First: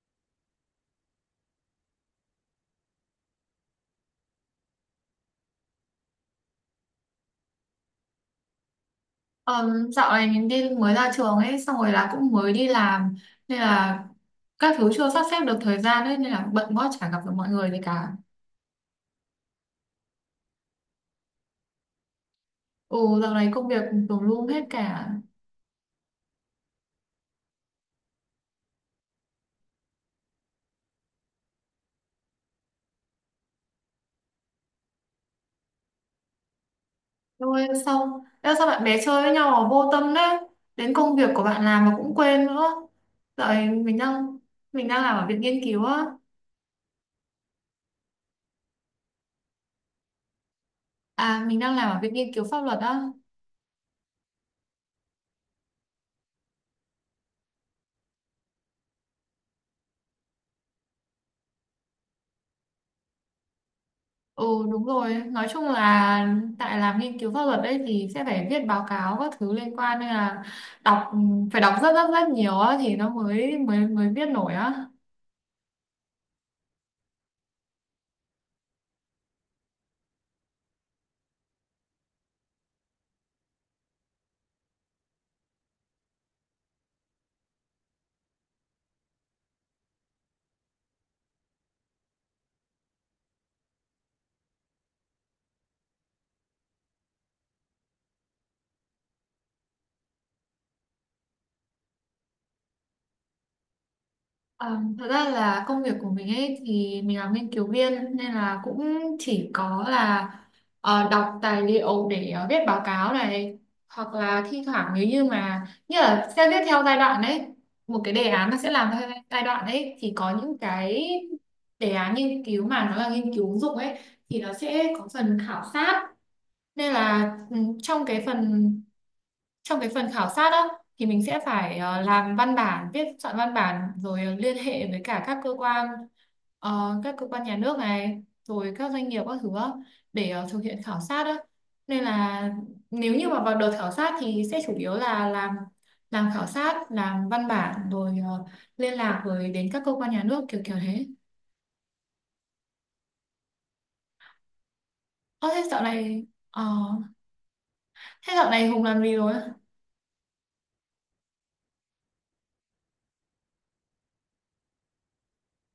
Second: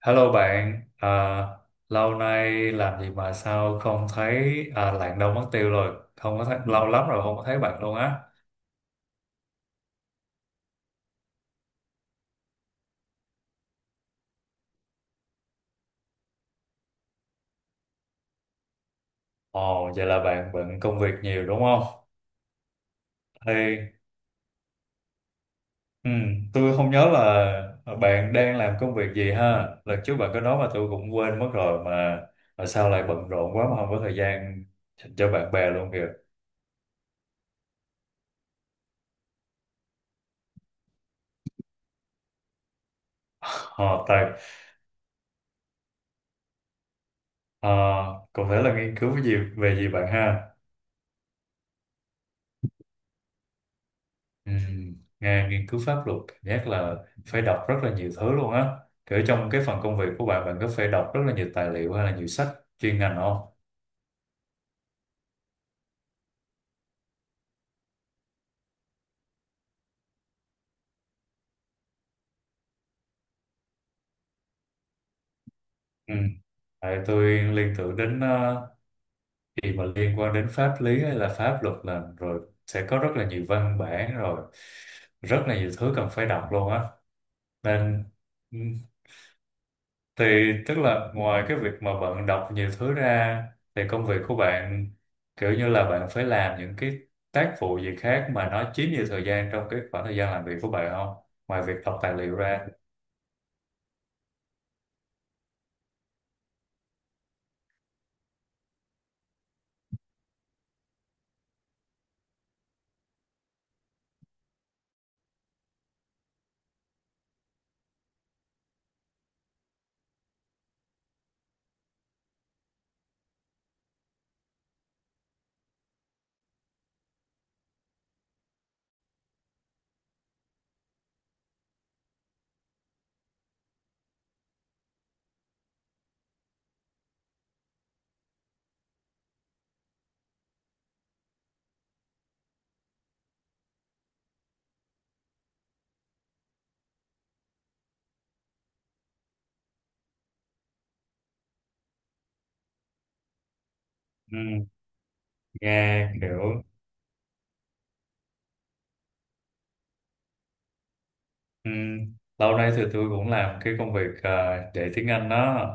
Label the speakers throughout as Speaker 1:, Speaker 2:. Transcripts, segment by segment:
Speaker 1: Hello bạn, lâu nay làm gì mà sao không thấy, Lạng Đông mất tiêu rồi, không có thấy. Ừ, lâu lắm rồi không có thấy bạn luôn á.
Speaker 2: Dạo này mình đi mới ra trường ấy xong rồi là cũng mới đi làm nên là các thứ chưa sắp xếp được thời gian ấy nên là bận quá chả gặp được mọi người gì cả.
Speaker 1: Ồ, vậy là bạn bận công việc nhiều đúng không?
Speaker 2: Ừ, dạo này công
Speaker 1: Thì
Speaker 2: việc tùm lum hết cả.
Speaker 1: ừ, tôi không nhớ là bạn đang làm công việc gì ha. Lần trước bạn có nói mà tôi cũng quên mất rồi, mà sao lại bận rộn quá mà không có thời gian dành cho bạn bè luôn kìa.
Speaker 2: Rồi xong. Ê, sao bạn bè chơi với nhau mà vô tâm đấy. Đến công việc của bạn làm mà cũng quên nữa. Dạo này mình
Speaker 1: Ờ, tại
Speaker 2: đang mình đang làm ở viện nghiên cứu á.
Speaker 1: ờ, cụ thể là nghiên cứu cái gì về gì bạn ha?
Speaker 2: À, mình đang làm ở viện nghiên cứu pháp luật á.
Speaker 1: Ừ. Nghe nghiên cứu pháp luật giác là phải đọc rất là nhiều thứ luôn á, kiểu trong cái phần công việc của bạn bạn có phải đọc rất là nhiều tài liệu hay là nhiều sách chuyên ngành không?
Speaker 2: Ừ đúng rồi, nói chung là tại làm nghiên cứu pháp luật đấy thì sẽ phải viết báo cáo các thứ liên quan nên là đọc phải đọc rất rất rất nhiều á thì nó mới mới mới viết nổi á.
Speaker 1: Ừ. Tại tôi liên tưởng đến, gì mà liên quan đến pháp lý hay là pháp luật là rồi sẽ có rất là nhiều văn bản, rồi rất là nhiều thứ cần phải đọc luôn á, nên Thì tức là ngoài cái việc mà bạn đọc nhiều thứ ra thì công việc của bạn kiểu như là bạn phải làm những cái tác vụ gì khác mà nó chiếm nhiều thời gian trong cái khoảng thời gian làm việc của bạn không? Ngoài việc đọc tài liệu ra.
Speaker 2: Ờ, Thật ra là công việc của mình ấy thì mình là nghiên cứu viên nên là cũng chỉ có là đọc tài liệu để viết báo cáo này, hoặc là thi thoảng nếu như mà như là sẽ viết theo giai đoạn đấy, một cái đề án nó sẽ làm theo giai đoạn đấy thì có những cái đề án nghiên cứu mà nó là nghiên cứu ứng dụng ấy thì nó sẽ có phần khảo sát. Nên là ừ, trong cái phần trong cái phần khảo sát á thì mình sẽ phải làm văn bản viết soạn văn bản rồi liên hệ với cả các cơ quan nhà nước này rồi các doanh nghiệp các thứ á, để thực hiện khảo sát á, nên là nếu như mà vào đợt khảo sát thì sẽ chủ yếu là làm khảo sát làm văn bản rồi liên lạc với đến các cơ quan nhà nước kiểu kiểu thế.
Speaker 1: Ừ,
Speaker 2: Ơ thế dạo
Speaker 1: nghe
Speaker 2: này ờ,
Speaker 1: kiểu
Speaker 2: thế dạo này Hùng làm gì rồi?
Speaker 1: ừ, lâu nay thì tôi cũng làm cái công việc, dạy tiếng Anh đó.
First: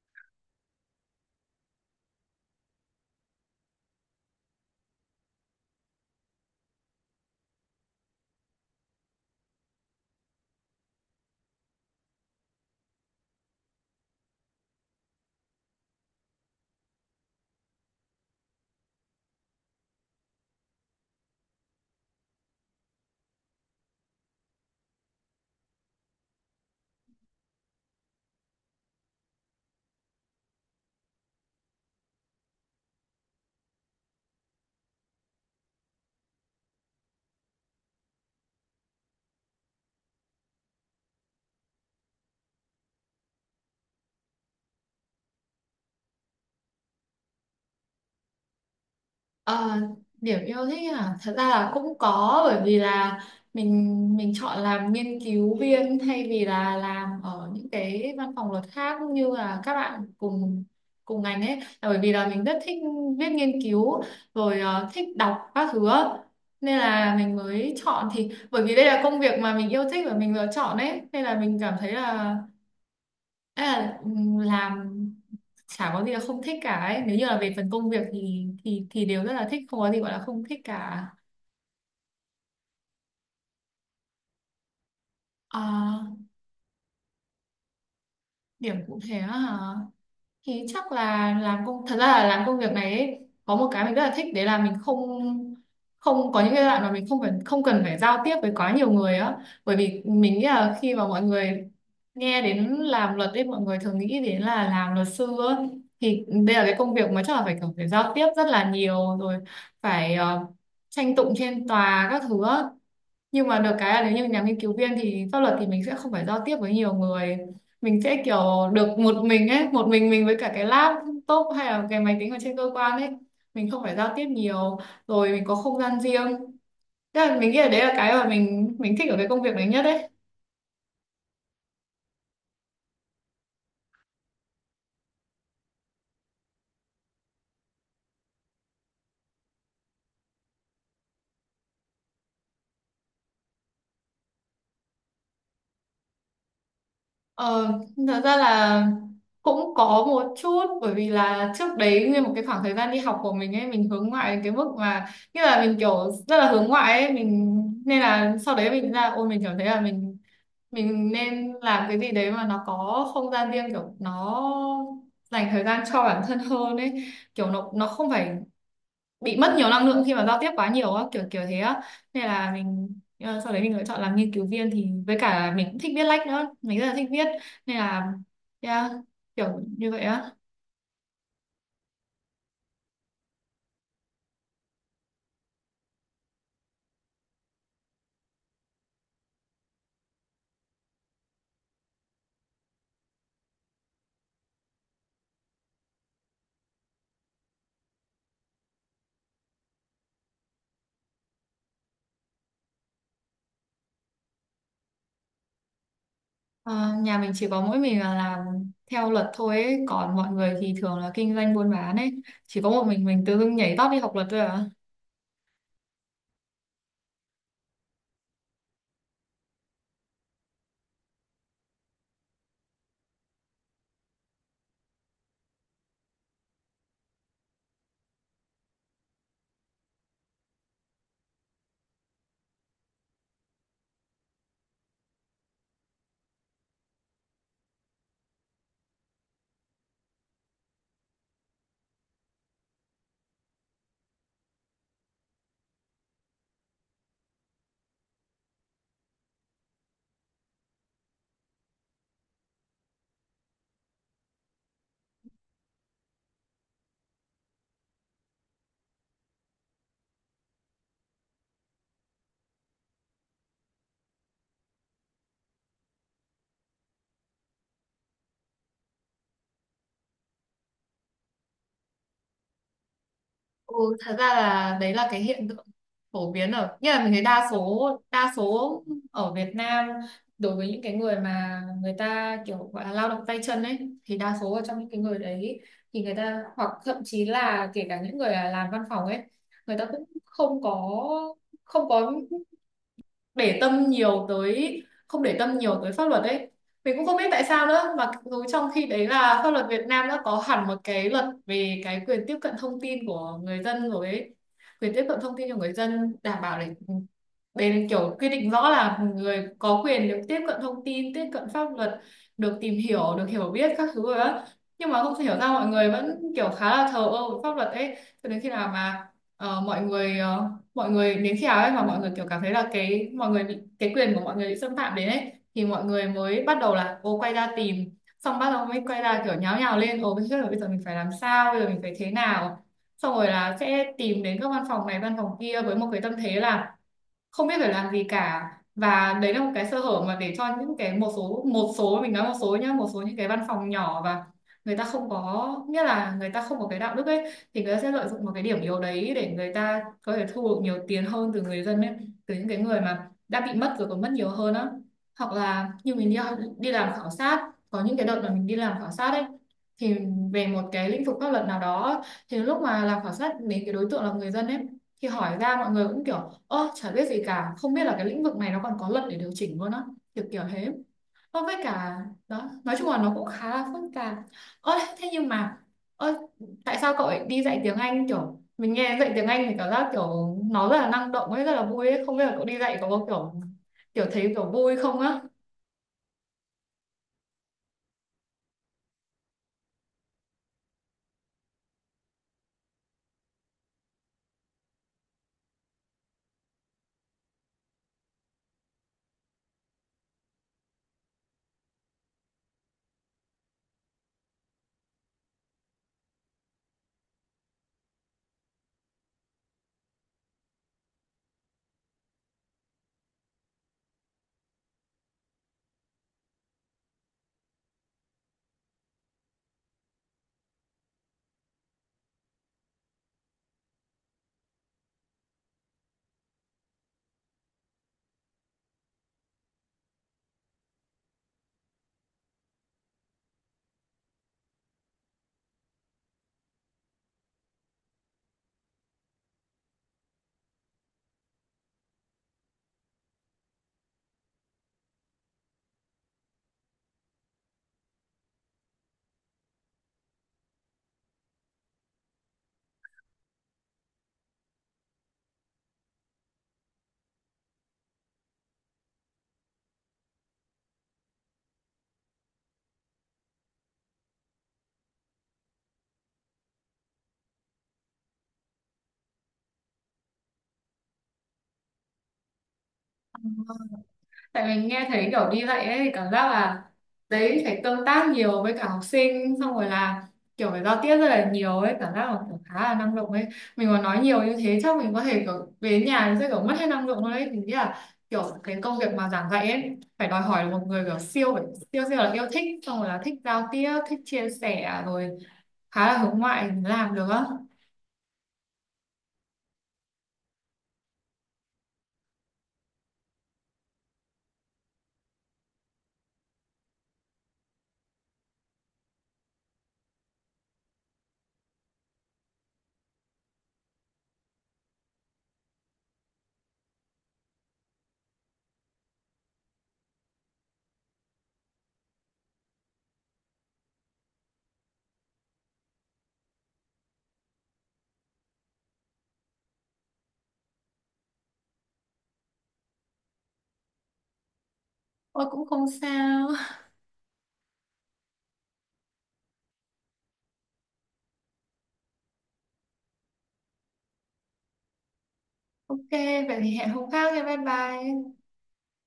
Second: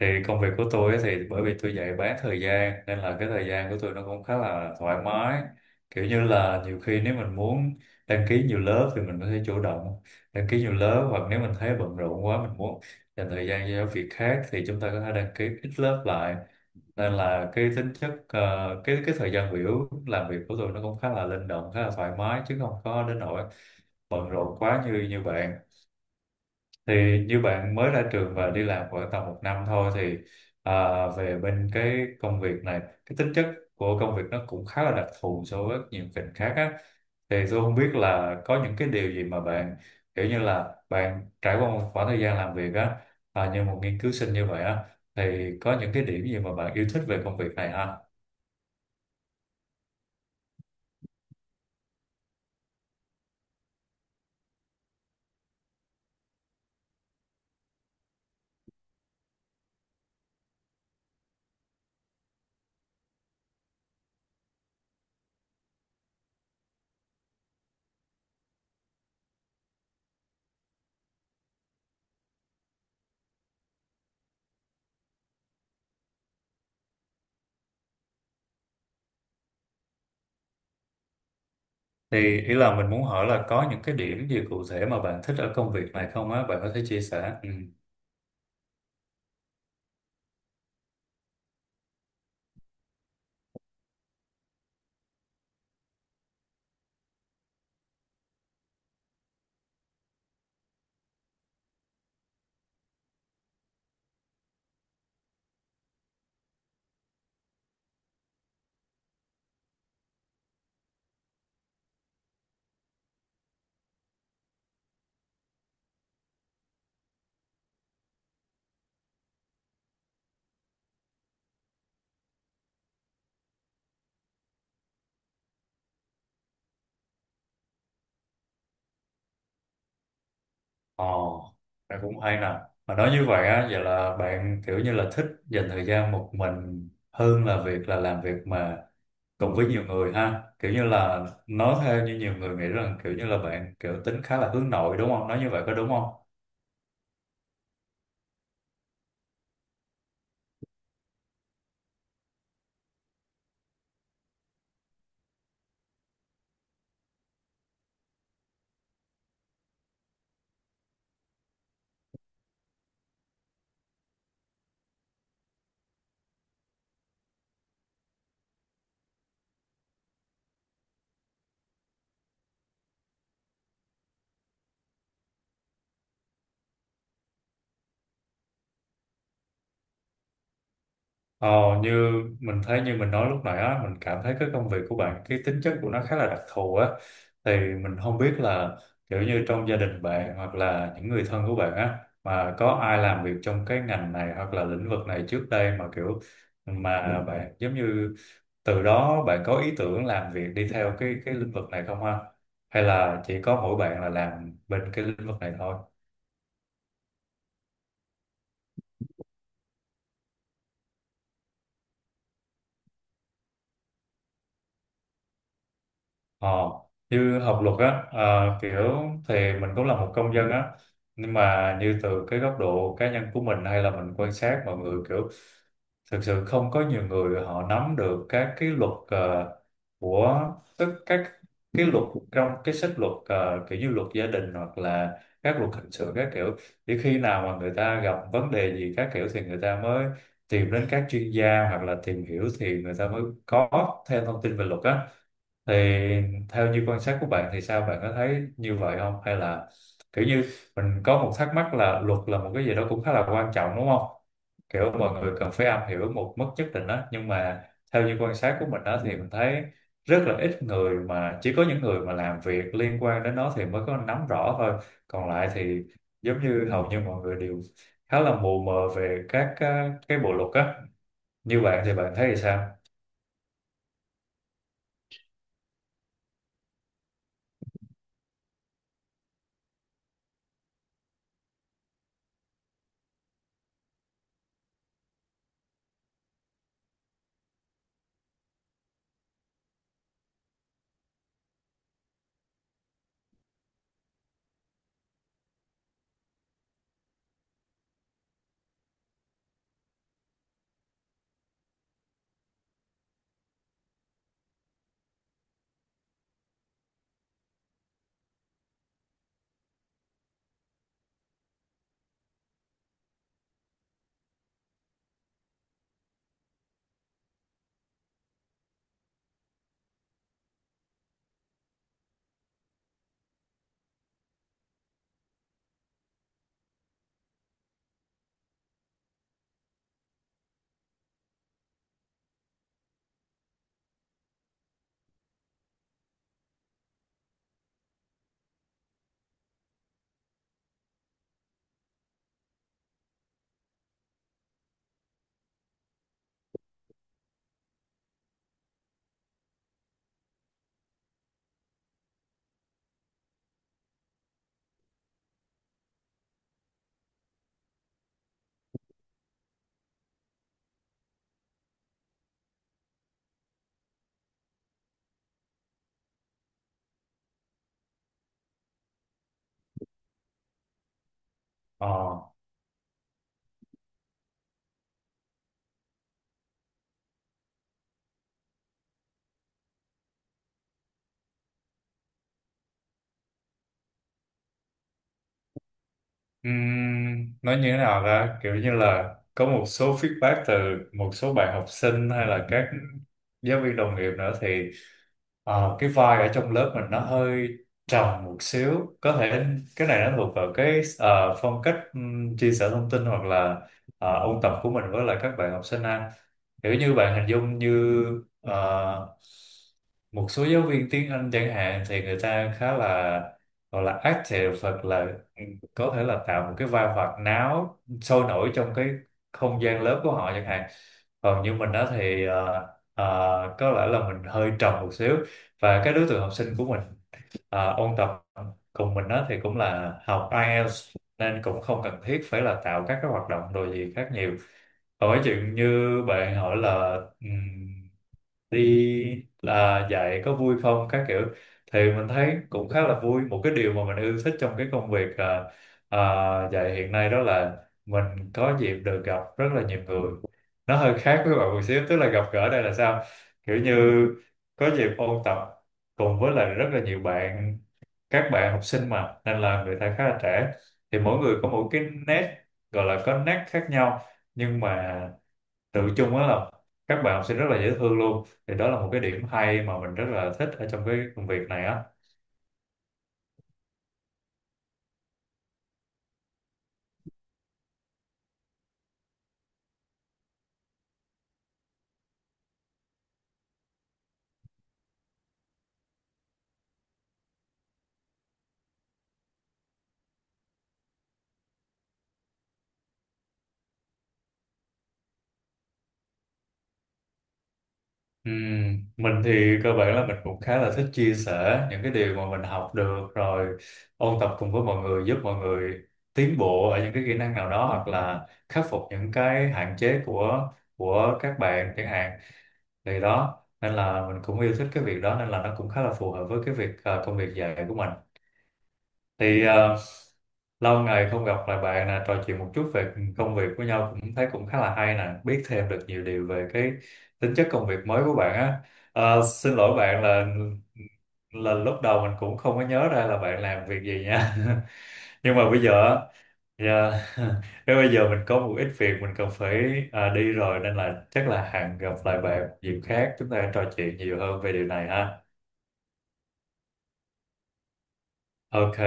Speaker 1: Thì công việc của tôi ấy, thì bởi vì tôi dạy bán thời gian nên là cái thời gian của tôi nó cũng khá là thoải mái, kiểu như là nhiều khi nếu mình muốn đăng ký nhiều lớp thì mình có thể chủ động đăng ký nhiều lớp, hoặc nếu mình thấy bận rộn quá mình muốn dành thời gian cho việc khác thì chúng ta có thể đăng ký ít lớp lại. Nên là cái tính chất, cái thời gian biểu làm việc của tôi nó cũng khá là linh động, khá là thoải mái, chứ không có đến nỗi bận rộn quá như như bạn. Thì như bạn mới ra trường và đi làm khoảng tầm một năm thôi thì, về bên cái công việc này, cái tính chất của công việc nó cũng khá là đặc thù so với nhiều ngành khác á, thì tôi không biết là có những cái điều gì mà bạn kiểu như là bạn trải qua một khoảng thời gian làm việc á, như một nghiên cứu sinh như vậy á, thì có những cái điểm gì mà bạn yêu thích về công việc này ha?
Speaker 2: Ờ, điểm yêu thích à, thật ra là cũng có, bởi vì là mình mình chọn làm nghiên cứu viên thay vì là làm ở những cái văn phòng luật khác như là các bạn cùng cùng ngành ấy, là bởi vì là mình rất thích viết nghiên cứu rồi thích đọc các thứ á. Nên là mình mới chọn, thì bởi vì đây là công việc mà mình yêu thích và mình lựa chọn ấy nên là mình cảm thấy là, ê, làm chả có gì là không thích cả ấy. Nếu như là về phần công việc thì thì đều rất là thích, không có gì gọi là không thích cả.
Speaker 1: Thì ý là mình muốn hỏi là có những cái điểm gì cụ thể mà bạn thích ở công việc
Speaker 2: À,
Speaker 1: này không á, bạn có thể chia sẻ. Ừ.
Speaker 2: điểm cụ thể á hả? Thì chắc là làm công, thật ra là làm công việc này ấy, có một cái mình rất là thích đấy là mình không không có những cái đoạn mà mình không phải không cần phải giao tiếp với quá nhiều người á, bởi vì mình nghĩ là khi mà mọi người nghe đến làm luật ấy mọi người thường nghĩ đến là làm luật sư á. Thì đây là cái công việc mà chắc là phải kiểu phải giao tiếp rất là nhiều rồi, phải tranh tụng trên tòa các thứ á, nhưng mà được cái là nếu như nhà nghiên cứu viên thì pháp luật thì mình sẽ không phải giao tiếp với nhiều người, mình sẽ kiểu được một mình ấy, một mình với cả cái laptop hay là cái máy tính ở trên cơ quan ấy, mình không phải giao tiếp nhiều rồi mình có không gian riêng. Thế là mình nghĩ là đấy là cái mà mình thích ở cái công việc này nhất đấy.
Speaker 1: Ồ, bạn cũng hay nè. Mà nói như vậy á, vậy là bạn kiểu như là thích dành thời gian một mình hơn là việc là làm việc mà cùng với nhiều người ha. Kiểu như là nói theo như nhiều người nghĩ rằng kiểu như là bạn kiểu tính khá là hướng nội đúng không? Nói như vậy có đúng không?
Speaker 2: Ờ, thật ra là cũng có một chút, bởi vì là trước đấy nguyên một cái khoảng thời gian đi học của mình ấy mình hướng ngoại đến cái mức mà như là mình kiểu rất là hướng ngoại ấy, mình nên là sau đấy mình ra, ôi mình cảm thấy là mình nên làm cái gì đấy mà nó có không gian riêng, kiểu nó dành thời gian cho bản thân hơn ấy, kiểu nó không phải bị mất nhiều năng lượng khi mà giao tiếp quá nhiều á, kiểu kiểu thế á. Nên là mình sau đấy mình lựa chọn làm nghiên cứu viên, thì với cả là mình cũng thích viết lách nữa, mình rất là thích viết. Nên là yeah, kiểu như vậy á.
Speaker 1: Ờ, như mình thấy như mình nói lúc nãy á, mình cảm thấy cái công việc của bạn, cái tính chất của nó khá là đặc thù á, thì mình không biết là kiểu như trong gia đình bạn hoặc là những người thân của bạn á mà có ai làm việc trong cái ngành này hoặc là lĩnh vực này trước đây, mà kiểu mà bạn giống như từ đó bạn có ý tưởng làm việc đi theo cái lĩnh vực này không ha, hay là chỉ có mỗi bạn là làm bên cái lĩnh vực này thôi?
Speaker 2: Ờ, nhà mình chỉ có mỗi mình là làm theo luật thôi ấy. Còn mọi người thì thường là kinh doanh buôn bán ấy, chỉ có một mình tự dưng nhảy tót đi học luật thôi à.
Speaker 1: Ờ, như học luật á, ờ, kiểu thì mình cũng là một công dân á, nhưng mà như từ cái góc độ cá nhân của mình hay là mình quan sát mọi người, kiểu thực sự không có nhiều người họ nắm được các cái luật, ờ, của tức các cái luật trong cái sách luật, kiểu như luật gia đình hoặc là các luật hình sự các kiểu. Chỉ khi nào mà người ta gặp vấn đề gì các kiểu thì người ta mới tìm đến các chuyên gia hoặc là tìm hiểu thì người ta mới có thêm thông tin về luật á. Thì theo như quan sát của bạn thì sao, bạn có thấy như vậy không hay là kiểu như, mình có một thắc mắc là luật là một cái gì đó cũng khá là quan trọng đúng không, kiểu mọi người cần phải am hiểu một mức nhất định đó, nhưng mà theo như quan sát của mình đó thì mình thấy rất là ít người, mà chỉ có những người mà làm việc liên quan đến nó thì mới có nắm rõ thôi, còn lại thì giống như hầu như mọi người đều khá là mù mờ về các cái bộ luật á. Như bạn thì bạn thấy thì sao?
Speaker 2: Ừ, thật ra là đấy là cái hiện tượng phổ biến, ở như là mình thấy đa số ở Việt Nam, đối với những cái người mà người ta kiểu gọi là lao động tay chân ấy, thì đa số ở trong những cái người đấy thì người ta, hoặc thậm chí là kể cả những người là làm văn phòng ấy, người ta cũng không có không có để tâm nhiều tới, không để tâm nhiều tới pháp luật ấy. Mình cũng không biết tại sao nữa, mà dù trong khi đấy là pháp luật Việt Nam đã có hẳn một cái luật về cái quyền tiếp cận thông tin của người dân rồi ấy, quyền tiếp cận thông tin cho người dân đảm bảo để, đây là kiểu quy định rõ là người có quyền được tiếp cận thông tin tiếp cận pháp luật, được tìm hiểu được hiểu biết các thứ rồi đó, nhưng mà không thể hiểu sao mọi người vẫn kiểu khá là thờ ơ với pháp luật ấy. Cho đến khi nào mà ờ, mọi người ờ, mọi người nếu khi nào ấy mà mọi người kiểu cảm thấy là cái mọi người bị cái quyền của mọi người bị xâm phạm đến ấy thì mọi người mới bắt đầu là ô quay ra tìm, xong bắt đầu mới quay ra kiểu nháo nhào lên, ô bây giờ mình phải làm sao, bây giờ mình phải thế nào, xong rồi là sẽ tìm đến các văn phòng này văn phòng kia với một cái tâm thế là không biết phải làm gì cả. Và đấy là một cái sơ hở mà để cho những cái một số mình nói một số nhá, một số những cái văn phòng nhỏ và người ta không có nghĩa là người ta không có cái đạo đức ấy, thì người ta sẽ lợi dụng một cái điểm yếu đấy để người ta có thể thu được nhiều tiền hơn từ người dân ấy, từ những cái người mà đã bị mất rồi còn mất nhiều hơn á. Hoặc là như mình đi, đi làm khảo sát, có những cái đợt mà mình đi làm khảo sát ấy thì về một cái lĩnh vực pháp luật nào đó, thì lúc mà làm khảo sát đến cái đối tượng là người dân ấy, thì hỏi ra mọi người cũng kiểu ơ chả biết gì cả, không biết là cái lĩnh vực này nó còn có luật để điều chỉnh luôn á, kiểu kiểu thế. Ờ, với
Speaker 1: Ờ.
Speaker 2: cả đó nói chung là nó cũng khá là phức tạp. Ơ thế nhưng mà, ơ, tại sao cậu lại đi dạy tiếng Anh? Kiểu mình nghe dạy tiếng Anh thì cảm giác kiểu nó rất là năng động ấy, rất là vui ấy, không biết là cậu đi dạy có kiểu kiểu thấy kiểu vui không á?
Speaker 1: Ừm, nói như thế nào ra, kiểu như là có một số feedback từ một số bạn học sinh hay là các giáo viên đồng nghiệp nữa, thì cái vai ở trong lớp mình nó hơi trầm một xíu. Có thể cái này nó thuộc vào cái, phong cách chia sẻ thông tin hoặc là ôn tập của mình với lại các bạn học sinh ha. Kiểu như bạn hình dung như, ờ, một số giáo viên tiếng Anh chẳng hạn thì người ta khá là, gọi là active, hoặc là ừ, có thể là tạo một cái vai hoạt náo sôi nổi trong cái không gian lớp của họ chẳng hạn. Còn như mình đó thì có lẽ là mình hơi trầm một xíu, và cái đối tượng học sinh của mình ôn tập cùng mình đó thì cũng là học IELTS, nên cũng không cần thiết phải là tạo các cái hoạt động đồ gì khác nhiều. Hỏi chuyện như bạn hỏi là, đi là dạy có vui không các kiểu, thì mình thấy cũng khá là vui. Một cái điều mà mình yêu thích trong cái công việc, à, dạy hiện nay đó là mình có dịp được gặp rất là nhiều người. Nó hơi khác với bạn một xíu, tức là gặp gỡ đây là sao, kiểu như có dịp ôn tập cùng với lại rất là nhiều bạn, các bạn học sinh mà, nên là người ta khá là trẻ, thì mỗi người có một cái nét, gọi là có nét khác nhau, nhưng mà tự chung á là các bạn học sinh rất là dễ thương luôn. Thì đó là một cái điểm hay mà mình rất là thích ở trong cái công việc này á.
Speaker 2: Tại mình nghe thấy kiểu đi dạy ấy thì cảm giác là đấy phải tương tác nhiều với cả học sinh, xong rồi là kiểu phải giao tiếp rất là nhiều ấy, cảm giác là kiểu khá là năng động ấy. Mình mà nói nhiều như thế chắc mình có thể kiểu về nhà sẽ kiểu mất hết năng lượng luôn ấy. Mình nghĩ là kiểu cái công việc mà giảng dạy ấy phải đòi hỏi là một người kiểu siêu phải siêu siêu là yêu thích, xong rồi là thích giao tiếp thích chia sẻ rồi khá là hướng ngoại thì mới làm được á.
Speaker 1: Ừm, mình thì cơ bản là mình cũng khá là thích chia sẻ những cái điều mà mình học được, rồi ôn tập cùng với mọi người, giúp mọi người tiến bộ ở những cái kỹ năng nào đó hoặc là khắc phục những cái hạn chế của các bạn chẳng hạn. Thì đó, nên là mình cũng yêu thích cái việc đó, nên là nó cũng khá là phù hợp với cái việc, công việc dạy của mình. Thì à, lâu ngày không gặp lại bạn nè, trò chuyện một chút về công việc với nhau cũng thấy cũng khá là hay nè, biết thêm được nhiều điều về cái tính chất công việc mới của bạn á. Ờ, xin lỗi bạn là lúc đầu mình cũng không có nhớ ra là bạn làm việc gì nha.
Speaker 2: Ôi
Speaker 1: Nhưng
Speaker 2: cũng
Speaker 1: mà bây
Speaker 2: không
Speaker 1: giờ á,
Speaker 2: sao.
Speaker 1: dạ, nếu bây giờ mình có một ít việc mình cần phải, đi rồi, nên là chắc là hẹn gặp lại bạn dịp khác, chúng ta trò chuyện nhiều hơn về điều này ha.
Speaker 2: Ok, vậy thì hẹn hôm khác nha, bye bye.
Speaker 1: Ok.